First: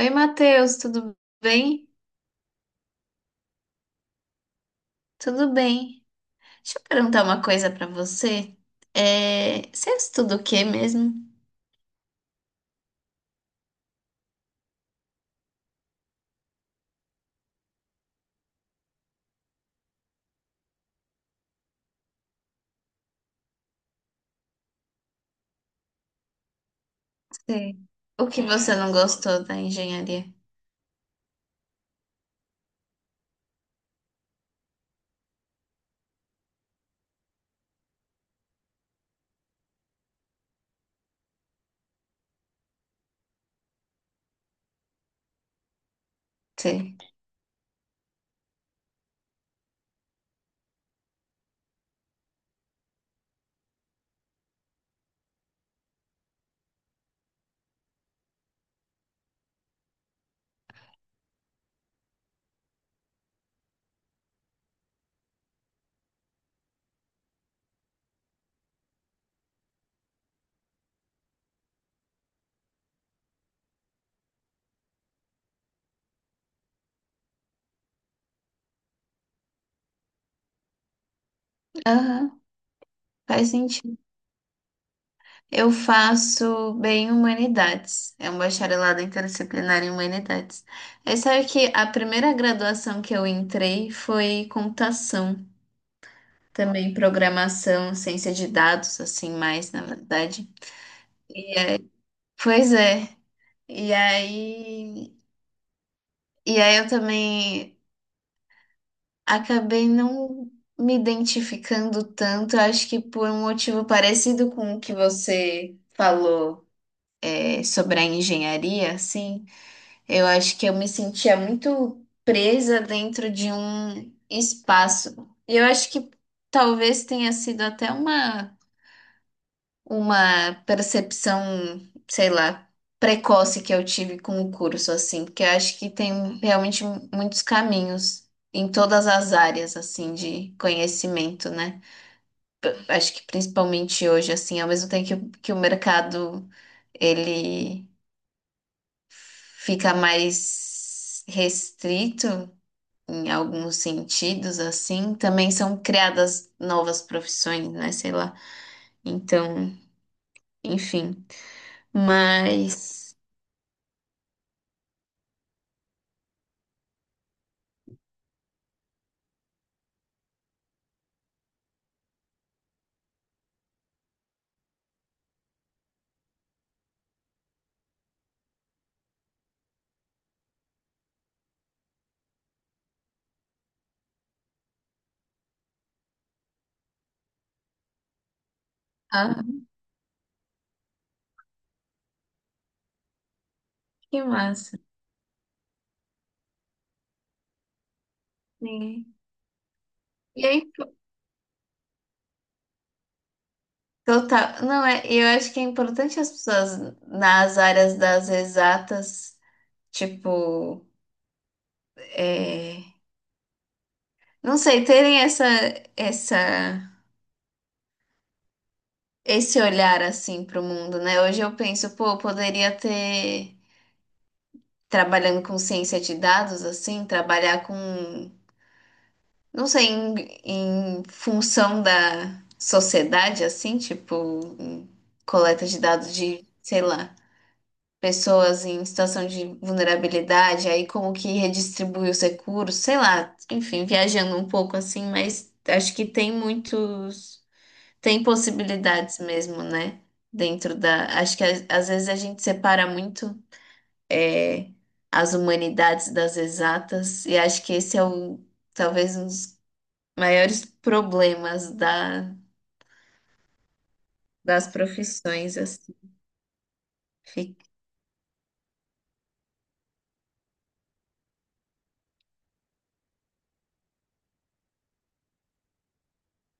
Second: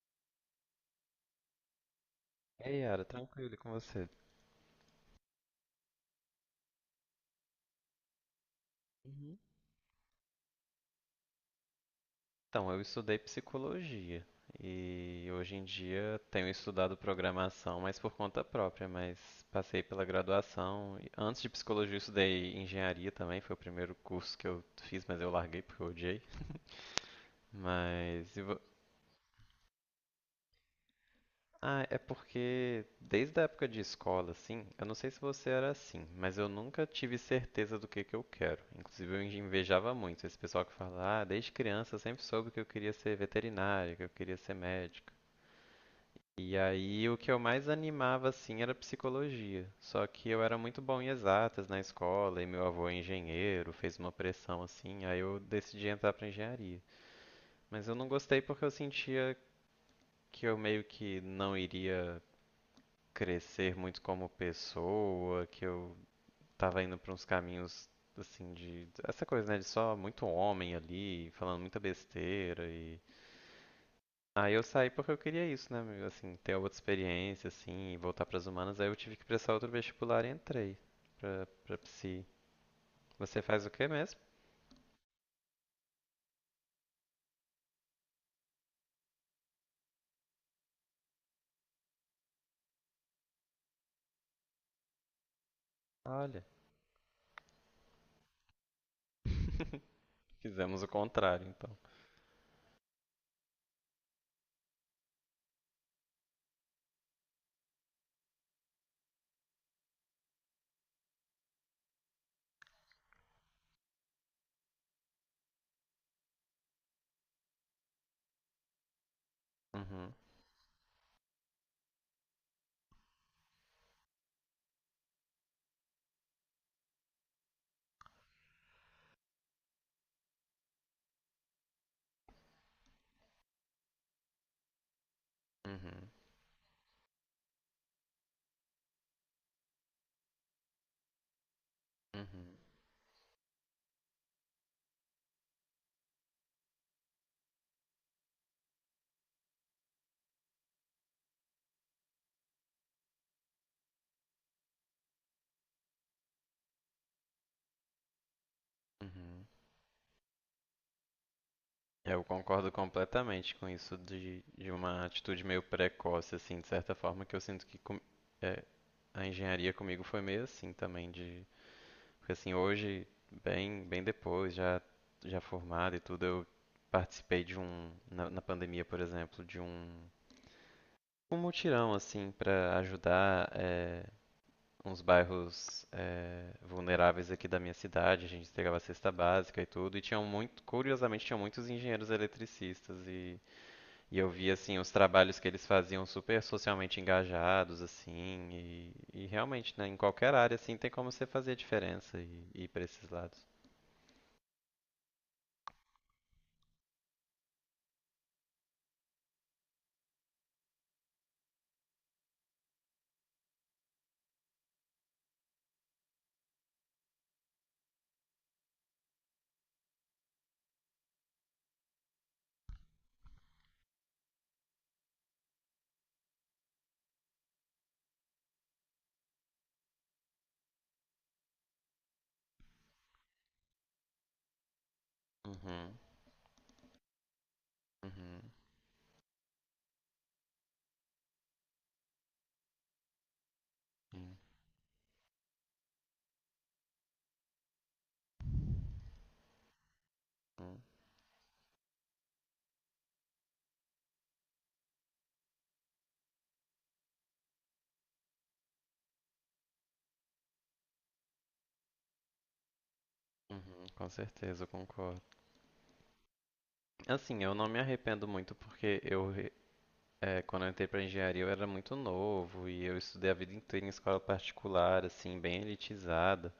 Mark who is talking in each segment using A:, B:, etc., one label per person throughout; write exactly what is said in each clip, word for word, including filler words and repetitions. A: Oi, Matheus, tudo bem?
B: Ei, Yara, tranquilo e com você?
A: Tudo bem. Deixa eu perguntar uma coisa pra você.
B: Uhum.
A: É, você estuda o quê mesmo?
B: Então, eu estudei psicologia e hoje em dia tenho estudado programação, mas por conta própria, mas passei pela graduação. E Antes de psicologia, eu estudei engenharia também, foi o primeiro curso que eu fiz, mas eu larguei porque eu odiei.
A: Sim. O
B: Mas
A: que
B: e vo-
A: você não gostou da engenharia?
B: Ah, é porque desde a época de escola, assim, eu não sei se você era assim, mas eu nunca tive certeza do que que eu quero. Inclusive, eu invejava muito esse pessoal que fala, ah, desde criança eu sempre soube que eu queria ser veterinário, que eu queria ser médico. E
A: Sim.
B: aí, o que eu mais animava, assim, era psicologia. Só que eu era muito bom em exatas na escola, e meu avô é engenheiro, fez uma pressão, assim, aí eu decidi entrar pra engenharia. Mas eu não gostei porque eu sentia que eu meio que não iria crescer muito como pessoa, que eu tava indo pra uns caminhos assim de essa coisa, né, de só muito homem ali, falando muita besteira e aí eu saí porque eu queria isso, né, meu, assim, ter outra experiência assim, e voltar pras humanas, aí eu tive que prestar outro vestibular e entrei pra para psi.
A: Aham,
B: Você
A: faz
B: faz o quê
A: sentido.
B: mesmo?
A: Eu faço bem humanidades. É um bacharelado interdisciplinar em humanidades. É, sabe que a primeira graduação que eu entrei foi computação.
B: Olha,
A: Também programação, ciência de dados, assim, mais, na verdade.
B: fizemos o contrário, então.
A: Pois é. E aí, e aí eu também acabei não me identificando tanto, acho que por um motivo parecido com o que você falou, é, sobre a engenharia, assim,
B: Uhum,
A: eu acho que eu me sentia muito presa dentro de um espaço. E eu acho que talvez tenha sido até uma uma percepção, sei lá, precoce que eu tive com o curso, assim, porque eu acho que
B: uhum,
A: tem realmente muitos caminhos em todas as áreas, assim, de conhecimento, né?
B: uhum,
A: P- Acho que principalmente hoje, assim, ao mesmo tempo que, o- que o mercado, ele fica mais restrito em alguns sentidos, assim, também são criadas novas profissões, né? Sei lá.
B: uhum.
A: Então, enfim.
B: Eu concordo
A: Mas
B: completamente com isso de, de uma atitude meio precoce, assim, de certa forma, que eu sinto que com- é, a engenharia comigo foi meio assim também, de, porque assim, hoje, bem, bem depois, já, já formado e tudo, eu participei de um, na, na pandemia, por exemplo, de um, um mutirão, assim, para ajudar é, uns bairros é, vulneráveis aqui da minha cidade, a gente entregava cesta
A: ah,
B: básica e tudo, e tinham muito, curiosamente, tinham muitos engenheiros eletricistas e e
A: que
B: eu vi
A: massa.
B: assim os trabalhos que eles faziam super socialmente engajados assim e,
A: Sim.
B: e realmente, né, em qualquer
A: E
B: área
A: aí,
B: assim tem como você fazer a diferença e, e ir para esses lados.
A: total. Não, é, eu acho que é importante as pessoas nas áreas das exatas, tipo, é, não sei, terem essa, essa, esse olhar assim para o mundo, né? Hoje eu penso, pô, eu poderia ter, trabalhando com ciência de dados, assim, trabalhar com, não sei, em, em função da sociedade, assim, tipo, em coleta de
B: Uhum,
A: dados de, sei lá,
B: uhum,
A: pessoas em situação de vulnerabilidade, aí como que redistribui os recursos, sei lá, enfim, viajando um pouco assim, mas acho que tem muitos, tem possibilidades mesmo, né? Dentro
B: uhum,
A: da, acho que a- às vezes a gente separa muito é, as humanidades das exatas, e acho que esse é o, talvez um dos maiores problemas da,
B: uhum, com certeza,
A: das
B: eu concordo.
A: profissões, assim.
B: Assim, eu
A: Fiquei,
B: não me arrependo muito porque eu re- é, quando eu entrei para engenharia eu era muito novo e eu estudei a vida inteira em escola particular, assim, bem elitizada.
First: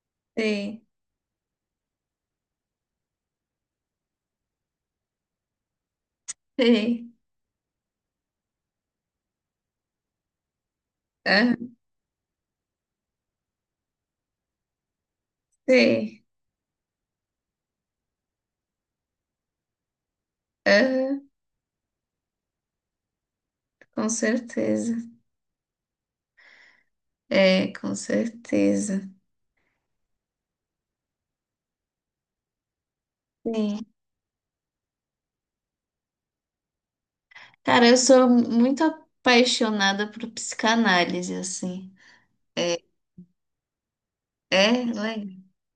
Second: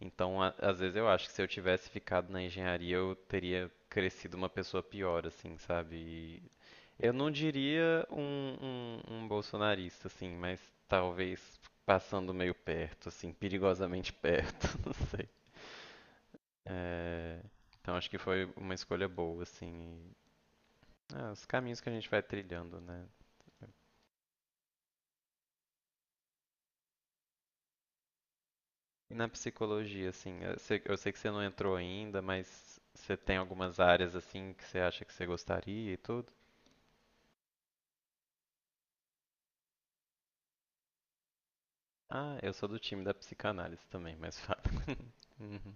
B: Então, a- às
A: sei,
B: vezes eu acho que se eu tivesse ficado na engenharia, eu teria crescido uma pessoa pior, assim, sabe? Eu
A: sei,
B: não diria um, um, um bolsonarista, assim, mas
A: ah,
B: talvez passando meio perto, assim, perigosamente perto, não sei.
A: sei,
B: É, então acho que foi uma escolha boa, assim. e-
A: ah.
B: ah, os caminhos que a gente vai trilhando, né?
A: Com certeza. É, com certeza.
B: E na psicologia, assim, eu sei, eu sei que você não entrou ainda, mas você tem algumas
A: Sim.
B: áreas, assim, que você acha que você gostaria e tudo?
A: Cara, eu sou muito apaixonada por psicanálise, assim.
B: Ah, eu sou do time da psicanálise também, mas fato.
A: É, né?
B: Uhum.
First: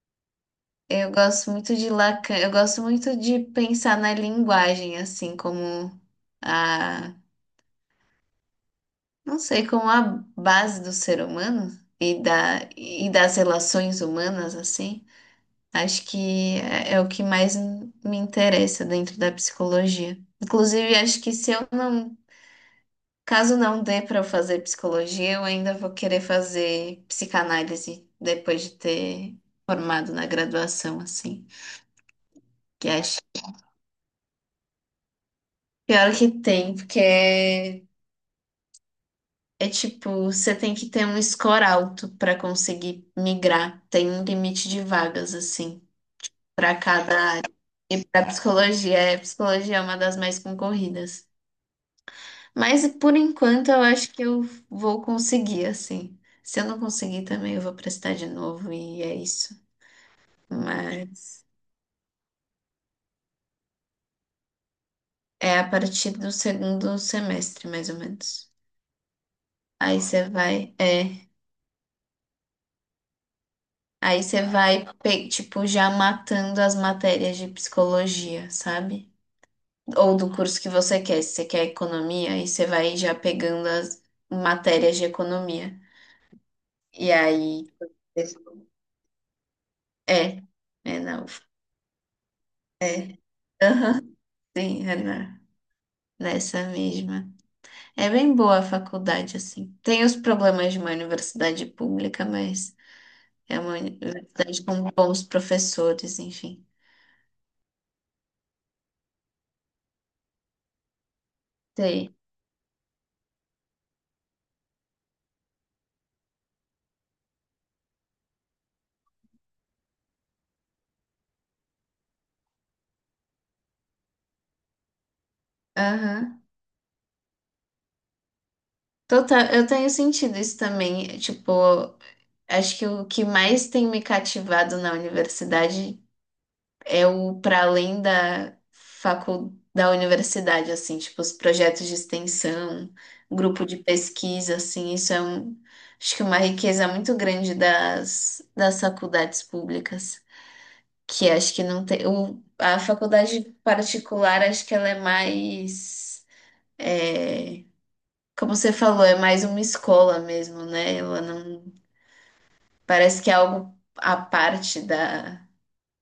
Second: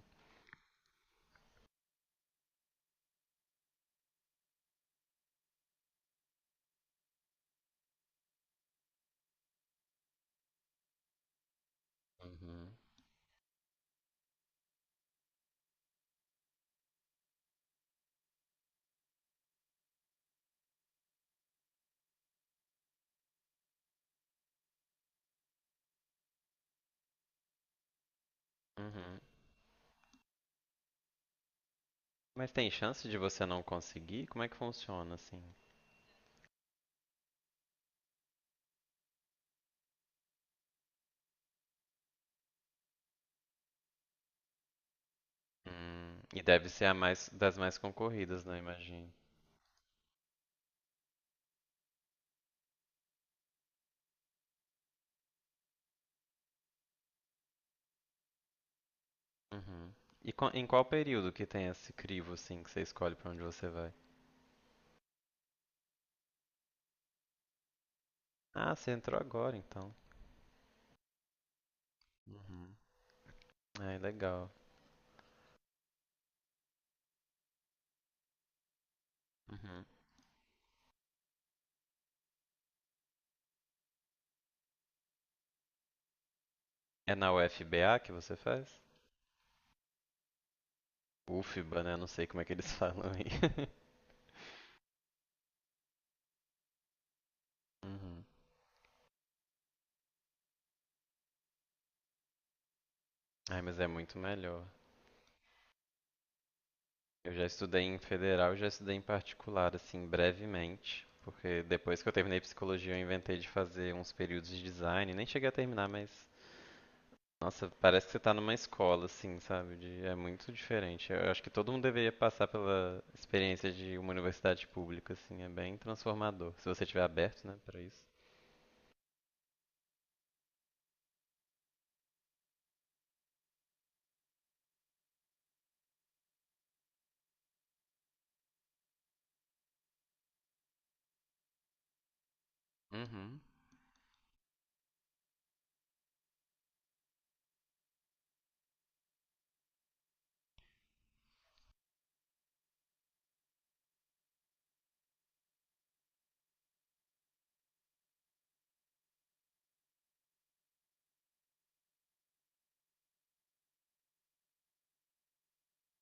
A: Eu gosto muito de Lacan, eu gosto muito de pensar na linguagem, assim, como a, não sei, como a base do ser humano e da,
B: Uhum.
A: e das relações humanas, assim. Acho que é, é o que mais me interessa dentro da psicologia. Inclusive, acho que se eu não caso não dê para eu fazer psicologia, eu ainda vou querer fazer psicanálise depois de
B: Uhum.
A: ter formado na graduação, assim.
B: Mas tem
A: Que
B: chance de
A: acho
B: você
A: que
B: não conseguir? Como é que funciona, assim?
A: pior que tem, porque é, é tipo, você tem que ter um score alto para conseguir migrar. Tem um limite de vagas, assim,
B: Hum, e deve
A: para
B: ser a
A: cada
B: mais
A: área.
B: das mais
A: E para
B: concorridas, né?
A: psicologia,
B: Imagino.
A: é, psicologia é uma das mais concorridas. Mas por enquanto eu acho que eu vou conseguir, assim. Se eu não conseguir também, eu vou prestar de novo e é isso.
B: Uhum. E qua- em qual período
A: Mas
B: que tem esse crivo, assim, que você escolhe pra onde você vai?
A: é a partir do segundo semestre, mais ou menos.
B: Ah, você entrou agora, então.
A: Aí você vai, é,
B: Uhum. Ai,
A: aí você
B: legal.
A: vai, pe- tipo, já matando as matérias de psicologia, sabe?
B: Uhum.
A: Ou do curso que você quer. Se você quer economia, aí você vai já pegando as matérias de economia. E
B: É na
A: aí.
B: UFBA que você faz?
A: É, é na U F A.
B: UFBA, né? Não sei como é que eles falam
A: É.
B: aí.
A: Aham, sim, é na, nessa mesma. É
B: Uhum.
A: bem boa a faculdade, assim. Tem os problemas de uma universidade pública, mas. É
B: Ai,
A: uma
B: mas é muito
A: universidade
B: melhor.
A: com bons professores, enfim.
B: Eu já estudei em federal, já estudei em particular, assim, brevemente, porque depois que eu
A: Sei.
B: terminei psicologia, eu inventei de fazer uns períodos de design, nem cheguei a terminar, mas nossa, parece que você tá numa escola, assim, sabe? De- é muito diferente. Eu acho que todo mundo deveria passar pela experiência de uma universidade pública, assim, é bem
A: Aham.
B: transformador, se você estiver aberto, né, para isso.
A: Total, eu tenho sentido isso também. Tipo, acho que o que mais tem me cativado na universidade é o para além da facul... da universidade, assim, tipo, os projetos de extensão,
B: Uhum,
A: grupo de pesquisa, assim, isso é um... acho que uma riqueza muito grande das, das faculdades públicas. Que acho que não tem. O- a faculdade particular, acho que ela é mais. É, como você falou, é mais uma escola mesmo, né? Ela não. Parece que é algo à parte da,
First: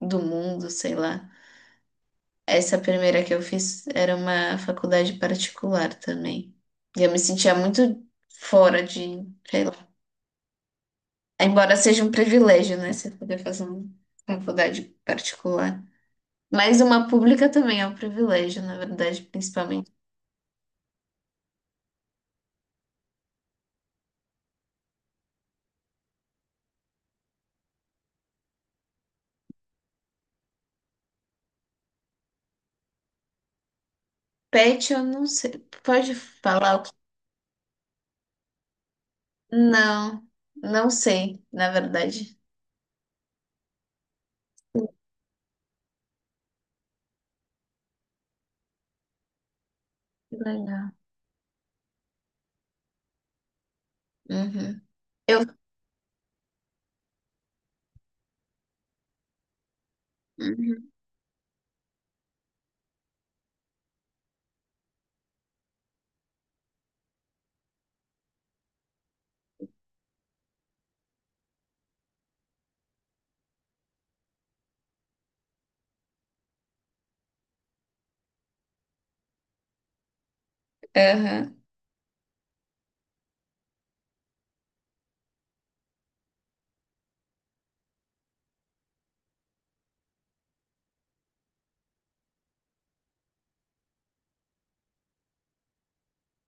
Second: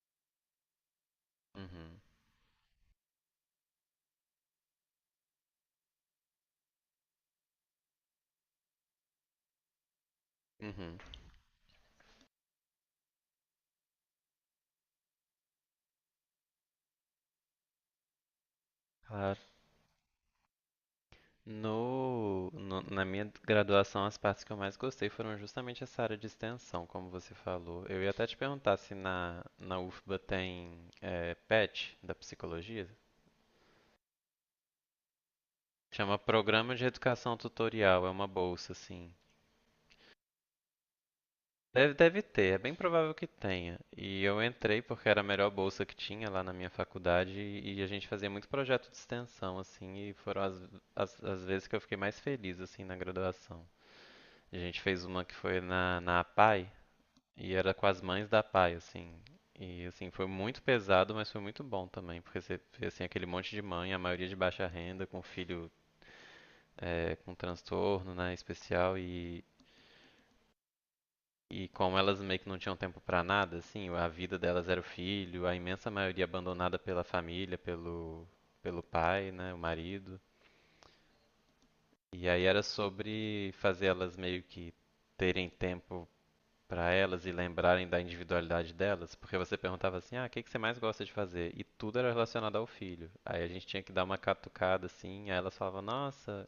A: do mundo, sei lá.
B: uhum,
A: Essa primeira que eu fiz era uma faculdade particular também. E eu me sentia muito fora de, sei lá.
B: uhum.
A: Embora seja um privilégio, né? Você poder fazer uma faculdade particular. Mas uma pública também é um privilégio, na verdade,
B: Claro.
A: principalmente.
B: No, no- na minha graduação, as partes que eu mais gostei foram justamente essa área de extensão, como você falou. Eu ia até te perguntar se na, na UFBA tem eh, PET da psicologia.
A: Pet, eu não sei. Pode
B: Chama Programa
A: falar o
B: de
A: que?
B: Educação Tutorial, é uma bolsa, assim.
A: Não, não sei, na
B: Deve, deve
A: verdade.
B: ter, é bem provável que tenha. E eu entrei porque era a melhor bolsa que tinha lá na minha faculdade e, e a gente fazia muito projeto de extensão, assim, e
A: Que
B: foram as,
A: legal.
B: as, as vezes que eu fiquei mais feliz, assim, na graduação. A gente
A: Uhum.
B: fez uma que
A: Eu.
B: foi na, na APAE. E era com as mães da Pai, assim. E assim, foi muito
A: Uhum.
B: pesado, mas foi muito bom também, porque você vê assim, aquele monte de mãe, a maioria de baixa renda, com filho eh, com transtorno, né, especial, e, e como elas meio que não tinham tempo pra nada, assim, a vida delas era o filho, a imensa maioria abandonada pela família, pelo, pelo pai, né, o marido.
A: Aham.
B: E aí era sobre fazer elas meio que terem tempo para elas e lembrarem da individualidade delas, porque você perguntava assim, ah, o que que você mais gosta de fazer? E tudo era relacionado ao filho. Aí a gente tinha que dar uma catucada assim, aí elas falavam, nossa,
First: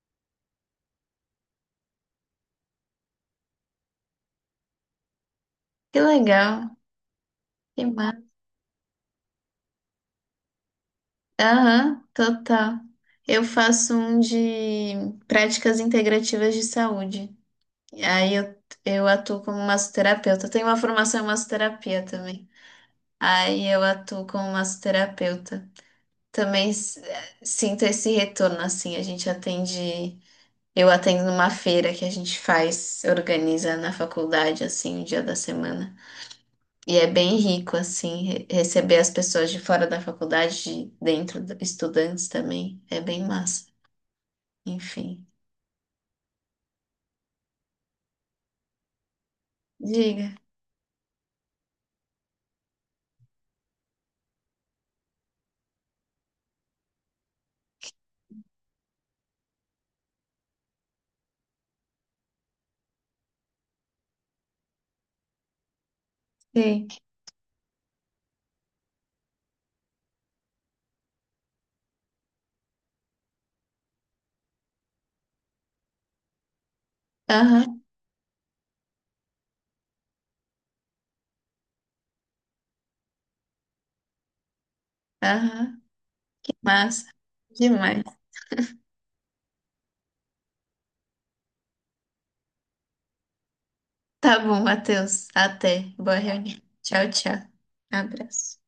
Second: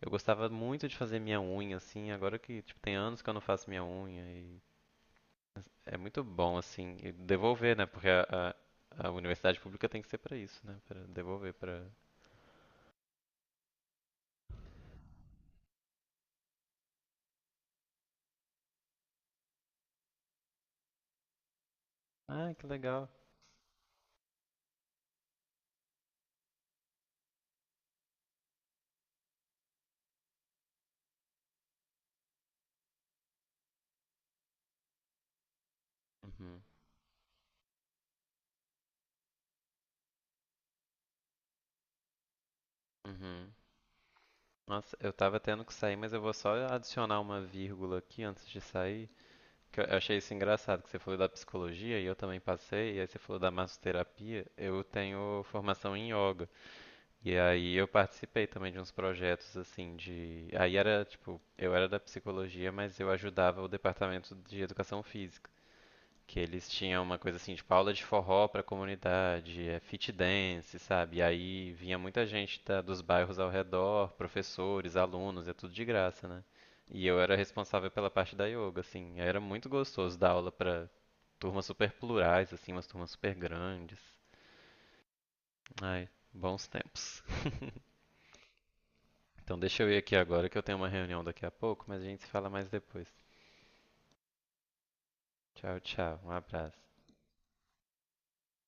B: eu gostava muito de fazer minha unha assim, agora que tipo tem anos que eu não faço minha unha e é
A: Que
B: muito bom
A: legal.
B: assim e devolver, né?
A: Que
B: Porque
A: massa.
B: a, a, a universidade pública tem que ser para isso, né? Para devolver para,
A: Aham, total. Eu faço um de práticas integrativas de saúde. Aí eu, eu atuo como massoterapeuta. Eu tenho uma formação em massoterapia também.
B: ah, que legal.
A: Aí eu atuo como massoterapeuta. Também s- sinto esse retorno, assim. A gente atende. Eu atendo numa feira que a gente faz, organiza na faculdade, assim, um dia da semana.
B: Uhum.
A: E é bem rico, assim, re- receber as pessoas de fora da faculdade, de dentro, do- estudantes também. É bem
B: Uhum.
A: massa.
B: Nossa, eu
A: Enfim.
B: tava tendo que sair, mas eu vou só adicionar uma vírgula aqui antes de sair. Que Eu eu achei
A: Diga.
B: isso engraçado, que você falou da psicologia e eu também passei, e aí você falou da massoterapia. Eu tenho formação em yoga. E aí eu participei também de uns projetos assim de. Aí era tipo, eu era da psicologia, mas eu ajudava o departamento de educação física. Que eles
A: Sim.
B: tinham uma coisa assim, tipo aula de forró pra comunidade, é fit dance, sabe? E aí vinha muita gente da- dos bairros ao redor, professores, alunos, é tudo de graça, né? E eu era
A: Aham,
B: responsável pela parte da yoga, assim. Era muito gostoso dar aula pra turmas super plurais, assim, umas turmas super grandes.
A: aham.
B: Ai,
A: Que
B: bons tempos.
A: massa. Demais.
B: Então deixa eu ir aqui agora que eu tenho uma reunião daqui a pouco, mas a gente se fala mais depois.
A: Tá bom, Matheus.
B: Tchau,
A: Até. Boa
B: tchau. Um
A: reunião.
B: abraço.
A: Tchau, tchau. Abraço.